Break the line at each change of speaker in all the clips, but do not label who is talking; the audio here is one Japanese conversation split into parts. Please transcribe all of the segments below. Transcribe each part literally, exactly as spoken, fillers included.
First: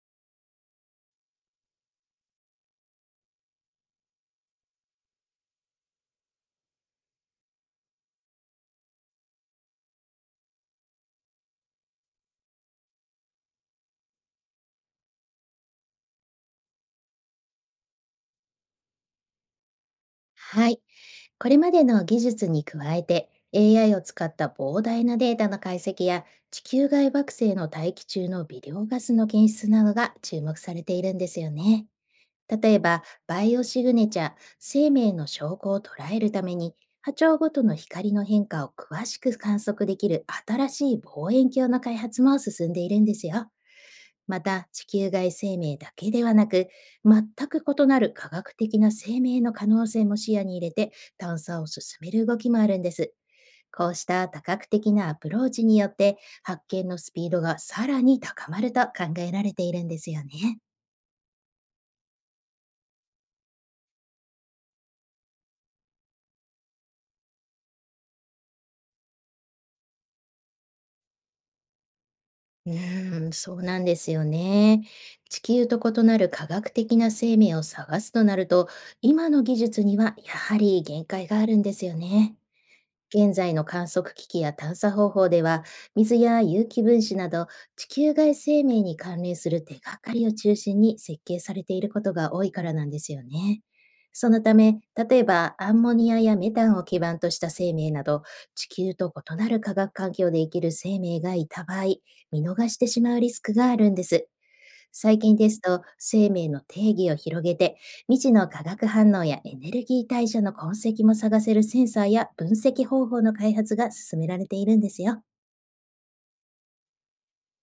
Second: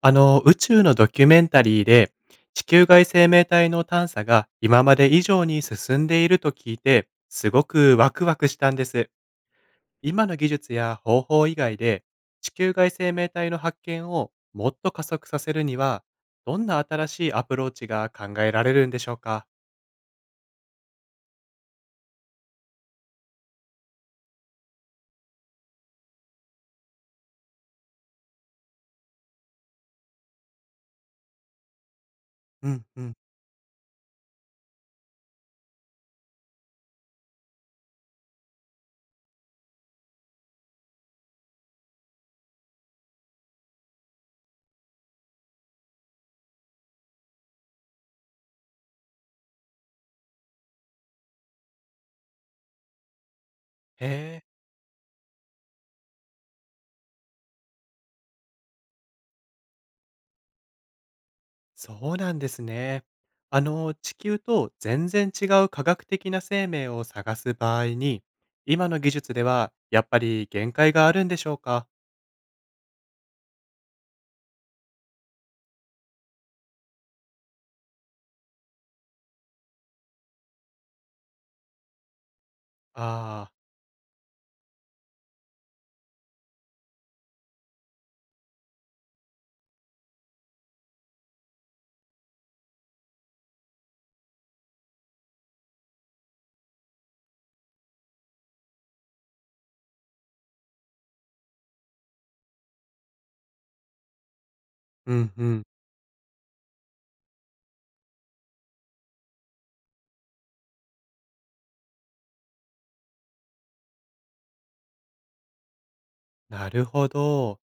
あの、宇宙のドキュメンタリーで、地球外生命体の探査が今まで以上に進んでいると聞いて、すごくワクワクしたんです。今の技術や方法以外で、地球外生命体の発見をもっと加速させるには、どんな新しいアプローチが考えられるんでしょうか？
はい。これまでの技術に加えて、エーアイ を使った膨大なデータの解析や地球外惑星の大気中の微量ガスの検出などが注目されているんですよね。
う
例え
んう
ば、
ん。
バイオシグネチャ、生命の証拠を捉えるために、波長ごとの光の変化を詳しく観測できる新しい望遠鏡の開発も進んでいるんですよ。また、地球外生命だけではなく、全く異なる科学的な生命の可能性も視野に入れて、探査を進める動きもあるんです。こうした
へ
多
え。
角的なアプローチによって、発見のスピードがさらに高まると考えられているんですよね。
そうなんですね。あの、地球と全然違う科学的な生命を探す場合に、今の技術ではやっぱり限界があるんでしょうか？
うーん、そうなんですよね。地球と異なる科学的な生命を探すとなると、今の技術にはやはり限界があるんですよね。現
ああ、
在の観測機器や探査方法では、水や有機分子など地球外生命に関連する手がかりを中心に設計されていることが多いからなんですよね。そのため、例えばアンモニアやメタンを基盤とした生命など、地球と異なる化学環境で生きる生命がいた場合、見逃してしまうリスクがあるんです。
う
最
ん
近
う
です
ん。
と、生命の定義を広げて、未知の化学反応やエネルギー代謝の痕跡も探せるセンサーや分析方法の開発が進められているんですよ。
なるほど。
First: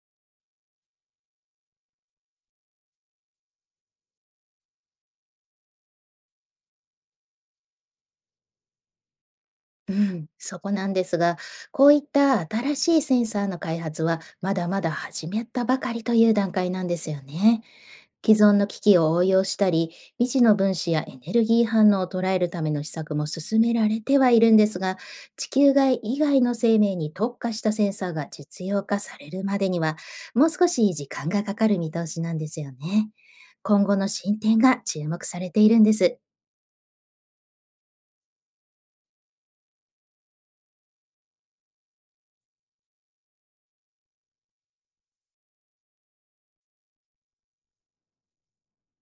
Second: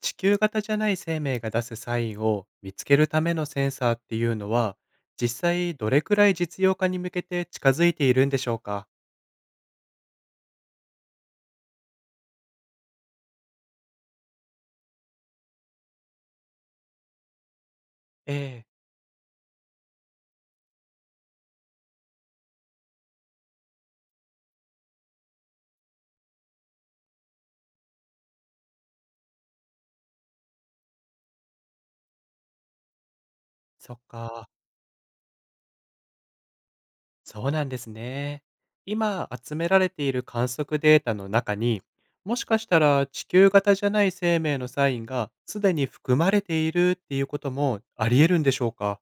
地球型じゃない生命が出すサインを見つけるためのセンサーっていうのは、実際どれくらい実用化に向けて近づいているんでしょうか？
うん、そこなんですが、こういった新しいセンサーの開発はまだまだ始めたばかりという段階なんですよね。
え
既存
え、
の機器を応用したり、未知の分子やエネルギー反応を捉えるための施策も進められてはいるんですが、地球外以外の生命に特化したセンサーが実用化されるまでには、もう少し時間がかかる見通しなんですよね。今
そ
後
っ
の進
か。
展が注目されているんです。
そうなんですね。今集められている観測データの中に、もしかしたら地球型じゃない生命のサインがすでに含まれているっていうこともあり得るんでしょうか？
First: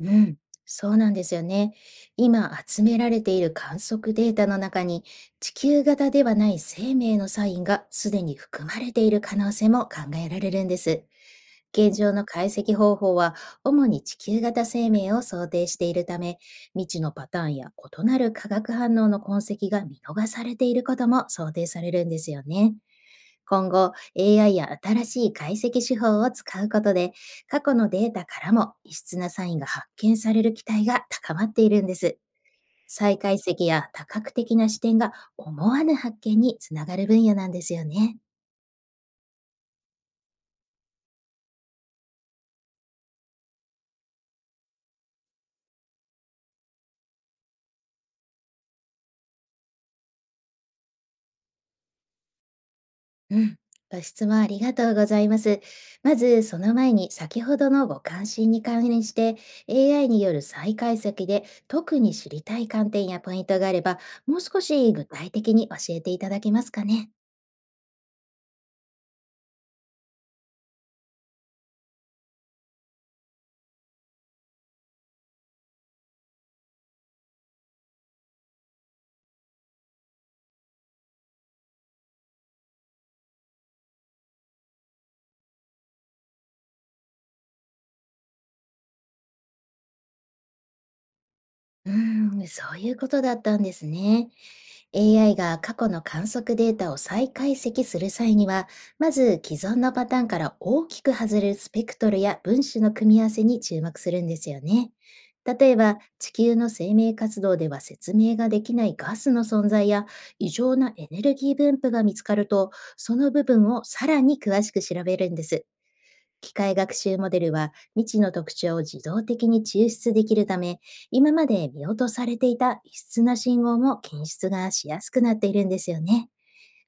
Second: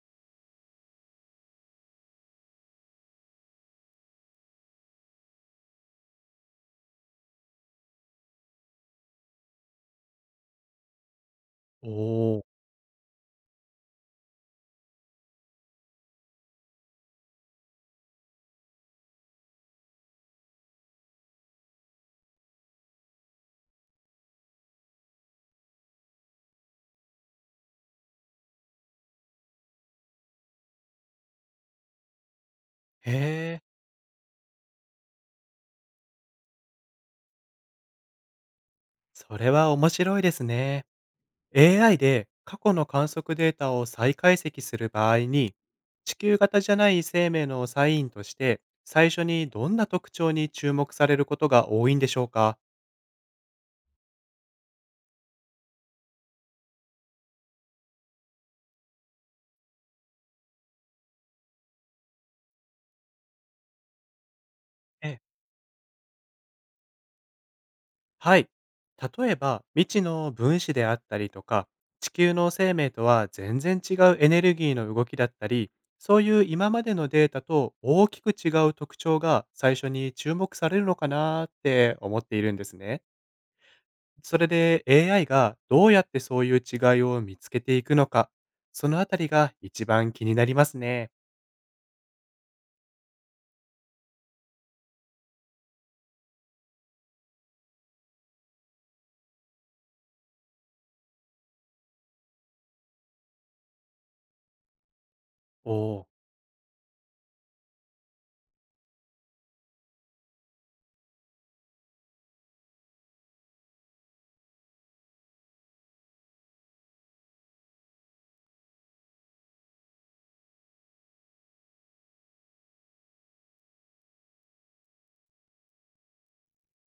うん、そうなんですよね。今集められている観測データの中に地球型ではない生命のサインがすでに含まれている可能性も考えられるんです。現状の
おー、
解析方法は主に地球型生命を想定しているため、未知のパターンや異なる化学反応の痕跡が見逃されていることも想定されるんですよね。今後、エーアイ や新しい解析手法を使うことで、過去のデータからも異質なサインが発見される期待が高まっているんです。
へ
再解
え、
析や多角的な視点が思わぬ発見につながる分野なんですよね。
それは面白いですね。エーアイ で過去の観測データを再解析する場合に、地球型じゃない生命のサインとして、最初にどんな特徴に注目されることが多いんでしょうか？
うん。ご質問ありがとうございます。まず、その前に先ほどのご関心に関連して、エーアイ による再解析で特に知りたい観点やポイントがあれば、もう少し具
ええ、
体的に教えていただけますかね。
はい。例えば、未知の分子であったりとか、地球の生命とは全然違うエネルギーの動きだったり、そういう今までのデータと大きく違う特徴が最初に注目されるのかなーって思っているんですね。それで エーアイ がどうやってそういう違いを見つけていくのか、そのあたりが一番気になりますね。
うーん、そういうことだったんですね。エーアイ が過去の観測データを再解析する際には、まず既存のパターンから大きく外れるスペクトルや分子の組み合わせに注目するんですよね。例えば、
おー。
地球の生命活動では説明ができないガスの存在や異常なエネルギー分布が見つかると、その部分をさらに詳しく調べるんです。機械学習モデルは未知の特徴を自動的に抽出できるため、今まで見落とされていた異質な信号も検出がしやすくなっているんですよね。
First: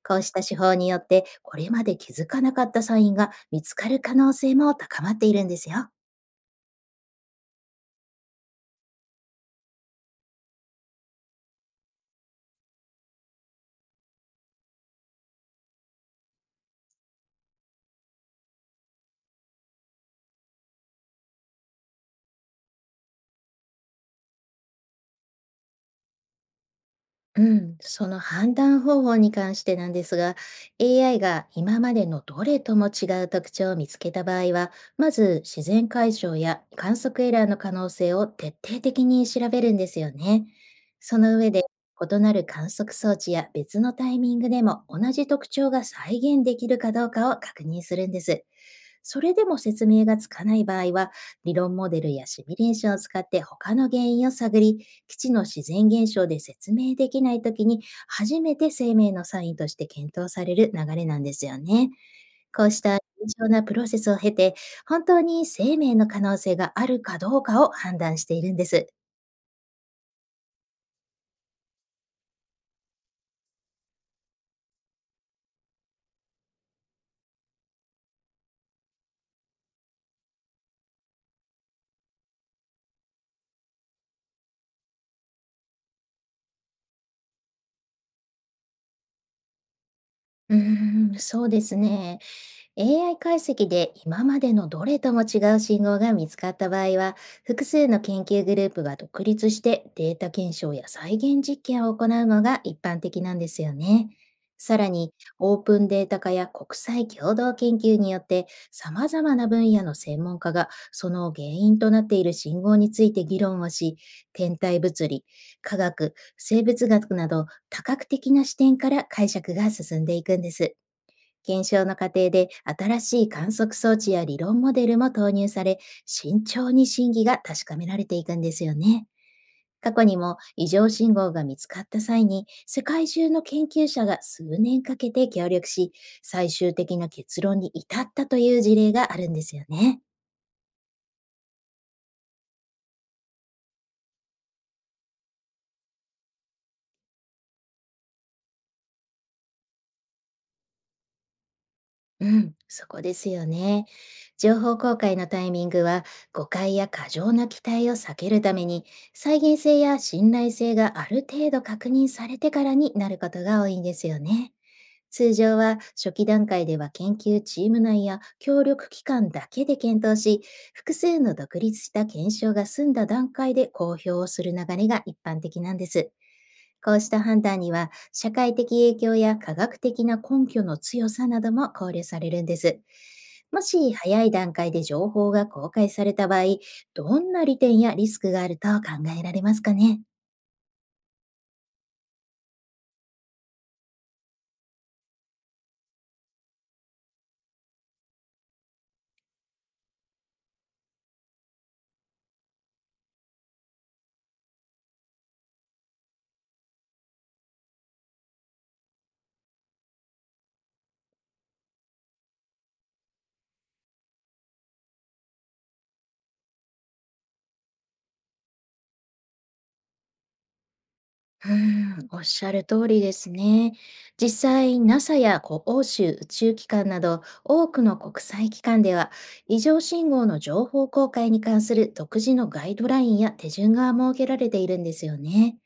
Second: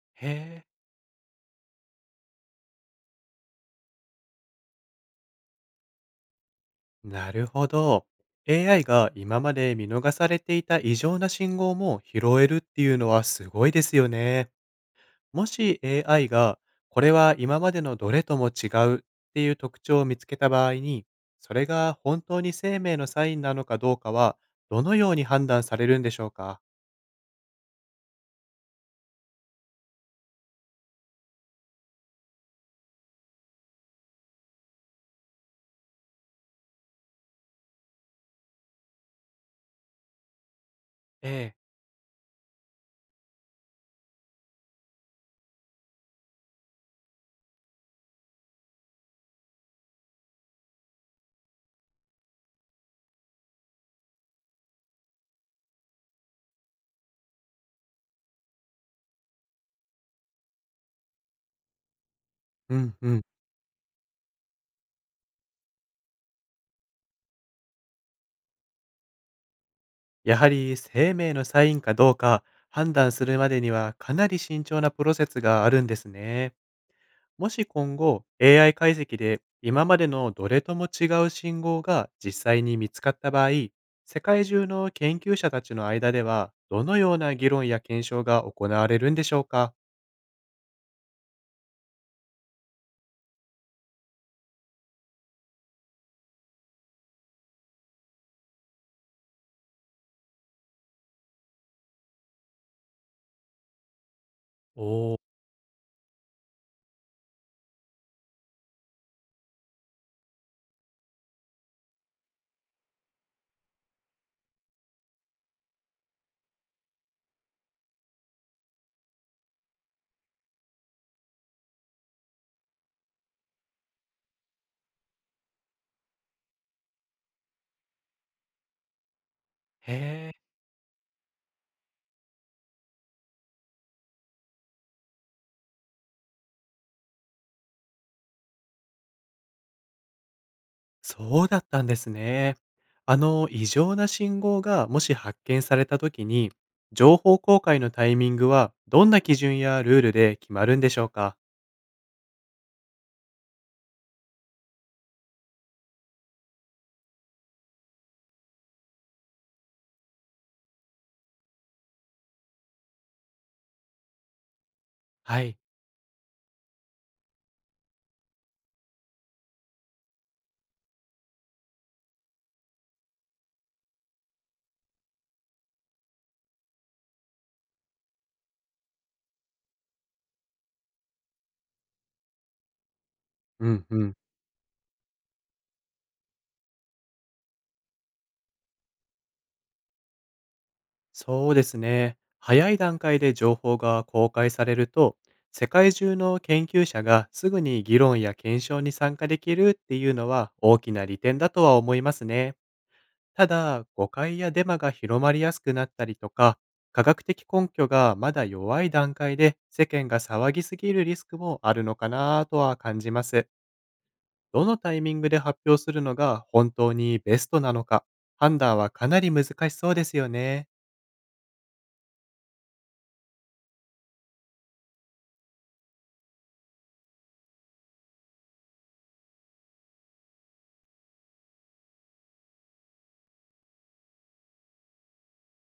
こう
へ
した手
ー。
法によって、これまで気づかなかったサインが見つかる可能性も高まっているんですよ。
なるほど。エーアイ が今まで見逃されていた異常な信号も拾えるっていうのはすごいですよね。もし エーアイ がこれは今までのどれとも違うっていう特徴を見つけた場合に、それが本当に生命のサインなのかどうかはどのように判断されるんでしょうか？
うん、その判断方法に関してなんですが、エーアイ が今までのどれとも違う特徴を見つけた場合は、まず自然解消や観測エラーの可能性を徹底的に調べるんですよね。そ
え
の上
え。
で、異なる観測装置や別のタイミングでも同じ特徴が再現できるかどうかを確認するんです。それでも説明がつかない場合は、理論モデルやシミュレーションを使って他の原因を探り、基地の自然現象で説明できないときに、初めて生命のサインとして検討される流れなんですよね。こう
う
し
ん
た
うん。
慎重なプロセスを経て、本当に生命の可能性があるかどうかを判断しているんです。
やはり生命のサインかどうか判断するまでにはかなり慎重なプロセスがあるんですね。もし今後 エーアイ 解析で今までのどれとも違う信号が実際に見つかった場合、世界中の研究者たちの間ではどのような議論や検証が行われるんでしょうか？
うーん、そうですね。エーアイ 解析で今までのどれとも違う信号が見つかった場合は、複数の研究グループが独立してデータ検証や再現実験を行うのが一般的なんですよね。さ
お
らに、
ー、
オープンデータ化や国際共同研究によって、様々な分野の専門家がその原因となっている信号について議論をし、天体物理、科学、生物学など多角的な視点から解釈が進んでいくんです。検証の過程で新しい観測装置や理論モデルも投入され、慎重に真偽が確かめられていくんですよね。
へ
過去に
え、
も異常信号が見つかった際に、世界中の研究者が数年かけて協力し、最終的な結論に至ったという事例があるんですよね。
そうだったんですね。あの、異常な信号がもし発見されたときに、情報公開のタイミングはどんな基準やルールで決まるんでしょうか？
うん、そこですよね。情報公開のタイミングは、誤解や過剰な期待を避けるために、再現性や信頼性がある程度確認されてからになることが多いんですよね。通
はい。
常は初期段階では研究チーム内や協力機関だけで検討し、複数の独立した検証が済んだ段階で公表をする流れが一般的なんです。こうした判断には社会的影響や科学的な根拠の強さなども考慮されるんです。も
うん
し
うん。
早い段階で情報が公開された場合、どんな利点やリスクがあると考えられますかね？
そうですね。早い段階で情報が公開されると、世界中の研究者がすぐに議論や検証に参加できるっていうのは大きな利点だとは思いますね。ただ、誤解やデマが広まりやすくなったりとか、科学的根拠がまだ弱い段階で世間が騒ぎすぎるリスクもあるのかなとは感じます。どのタイミングで発表するのが本当にベストなのか、判断はかなり難しそうですよね。
うーん、おっしゃる通りですね。実際、NASA やこう欧州宇宙機関など多くの国際機関では、異常信号の情報公開に関する独自のガイドラインや手順が設けられているんですよね。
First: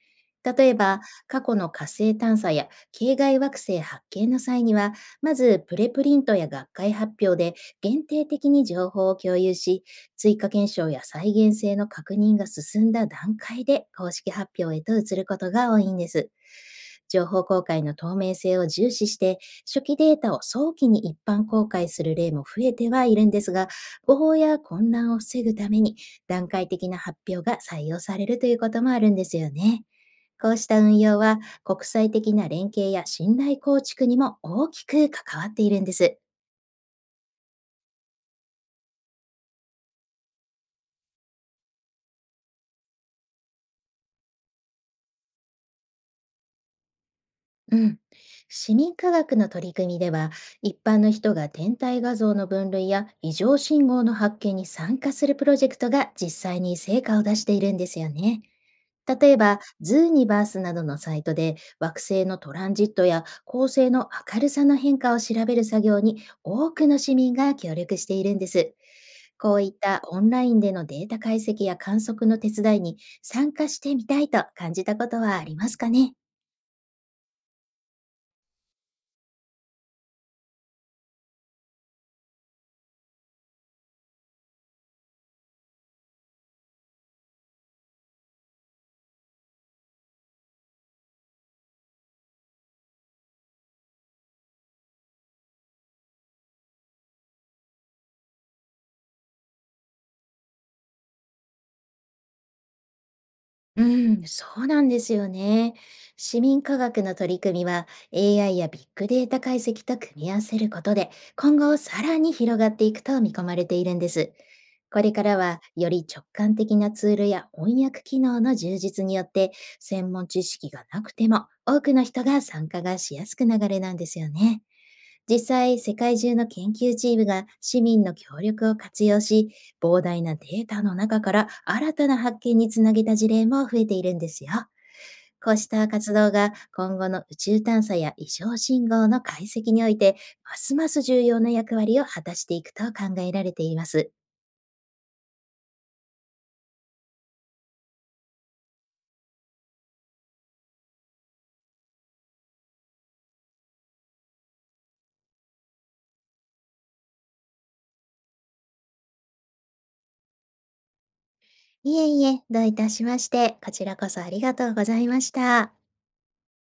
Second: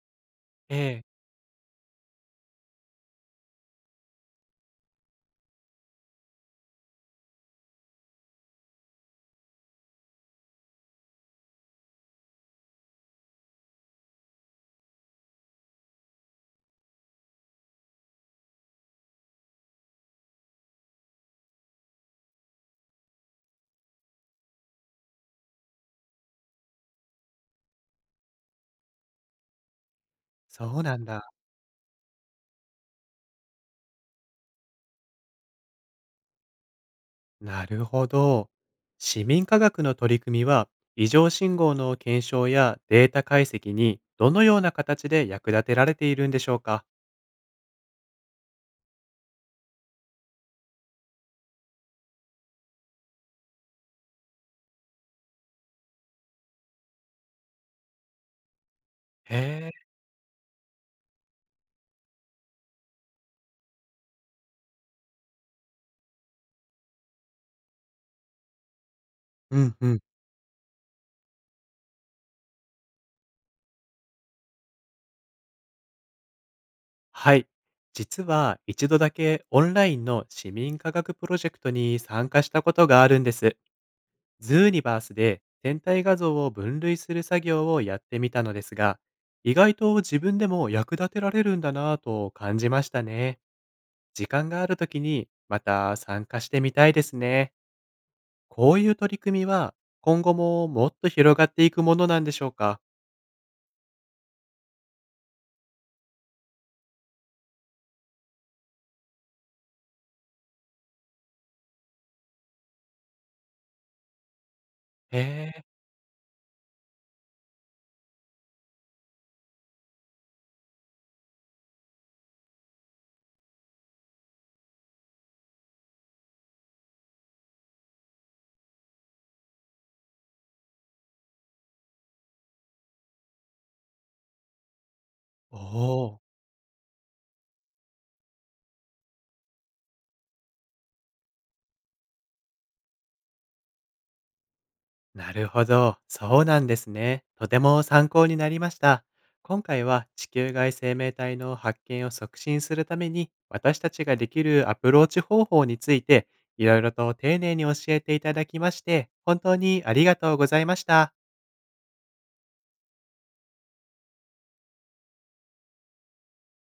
例え
え
ば、
え、
過去の火星探査や系外惑星発見の際には、まずプレプリントや学会発表で限定的に情報を共有し、追加検証や再現性の確認が進んだ段階で公式発表へと移ることが多いんです。情報公開の透明性を重視して、初期データを早期に一般公開する例も増えてはいるんですが、誤報や混乱を防ぐために段階的な発表が採用されるということもあるんですよね。こう
そ
した
うな
運
ん
用
だ。
は国際的な連携や信頼構築にも大きく関わっているんです。
なるほど。市民科学の取り組みは、異常信号の検証やデータ解析にどのような形で役立てられているんでしょうか？
うん。市民科学の取り組みでは、一般の人が天体画像の分類や異常信号の発見に参加するプロジェクトが実際に成果を出しているんですよね。例
へ
えば、
え、
ズーニバースなどのサイトで惑星のトランジットや恒星の明るさの変化を調べる作業に多くの市民が協力しているんです。こ
う
ういっ
んうん。
たオンラインでのデータ解析や観測の手伝いに参加してみたいと感じたことはありますかね？
はい。実は一度だけオンラインの市民科学プロジェクトに参加したことがあるんです。ズーニバースで天体画像を分類する作業をやってみたのですが、意外と自分でも役立てられるんだなぁと感じましたね。時間があるときにまた参加してみたいですね。こういう取り組みは今後ももっと広がっていくものなんでしょうか？
うん、そうなんですよね。市民科学の取り組みは、 エーアイ やビッグデータ解析と組み合わせることで、今後さらに広がっていくと見込まれているんです。これ
へ
からは
え、
より直感的なツールや翻訳機能の充実によって、専門知識がなくても多くの人が参加がしやすくなる流れなんですよね。実際、世界中の研究チームが市民の協力を活用し、膨大なデータの中から新たな発見につなげた事例も増えているんですよ。こう
お
した活
お、
動が今後の宇宙探査や異常信号の解析において、ますます重要な役割を果たしていくと考えられています。
なるほど。そうなんですね。とても参考になりました。今回は地球外生命体の発見を促進するために私たちができるアプローチ方法についていろいろと丁寧に教えていただきまして本当にありがとうございました。
いえいえ、どういたしまして、こちらこそありがとうございました。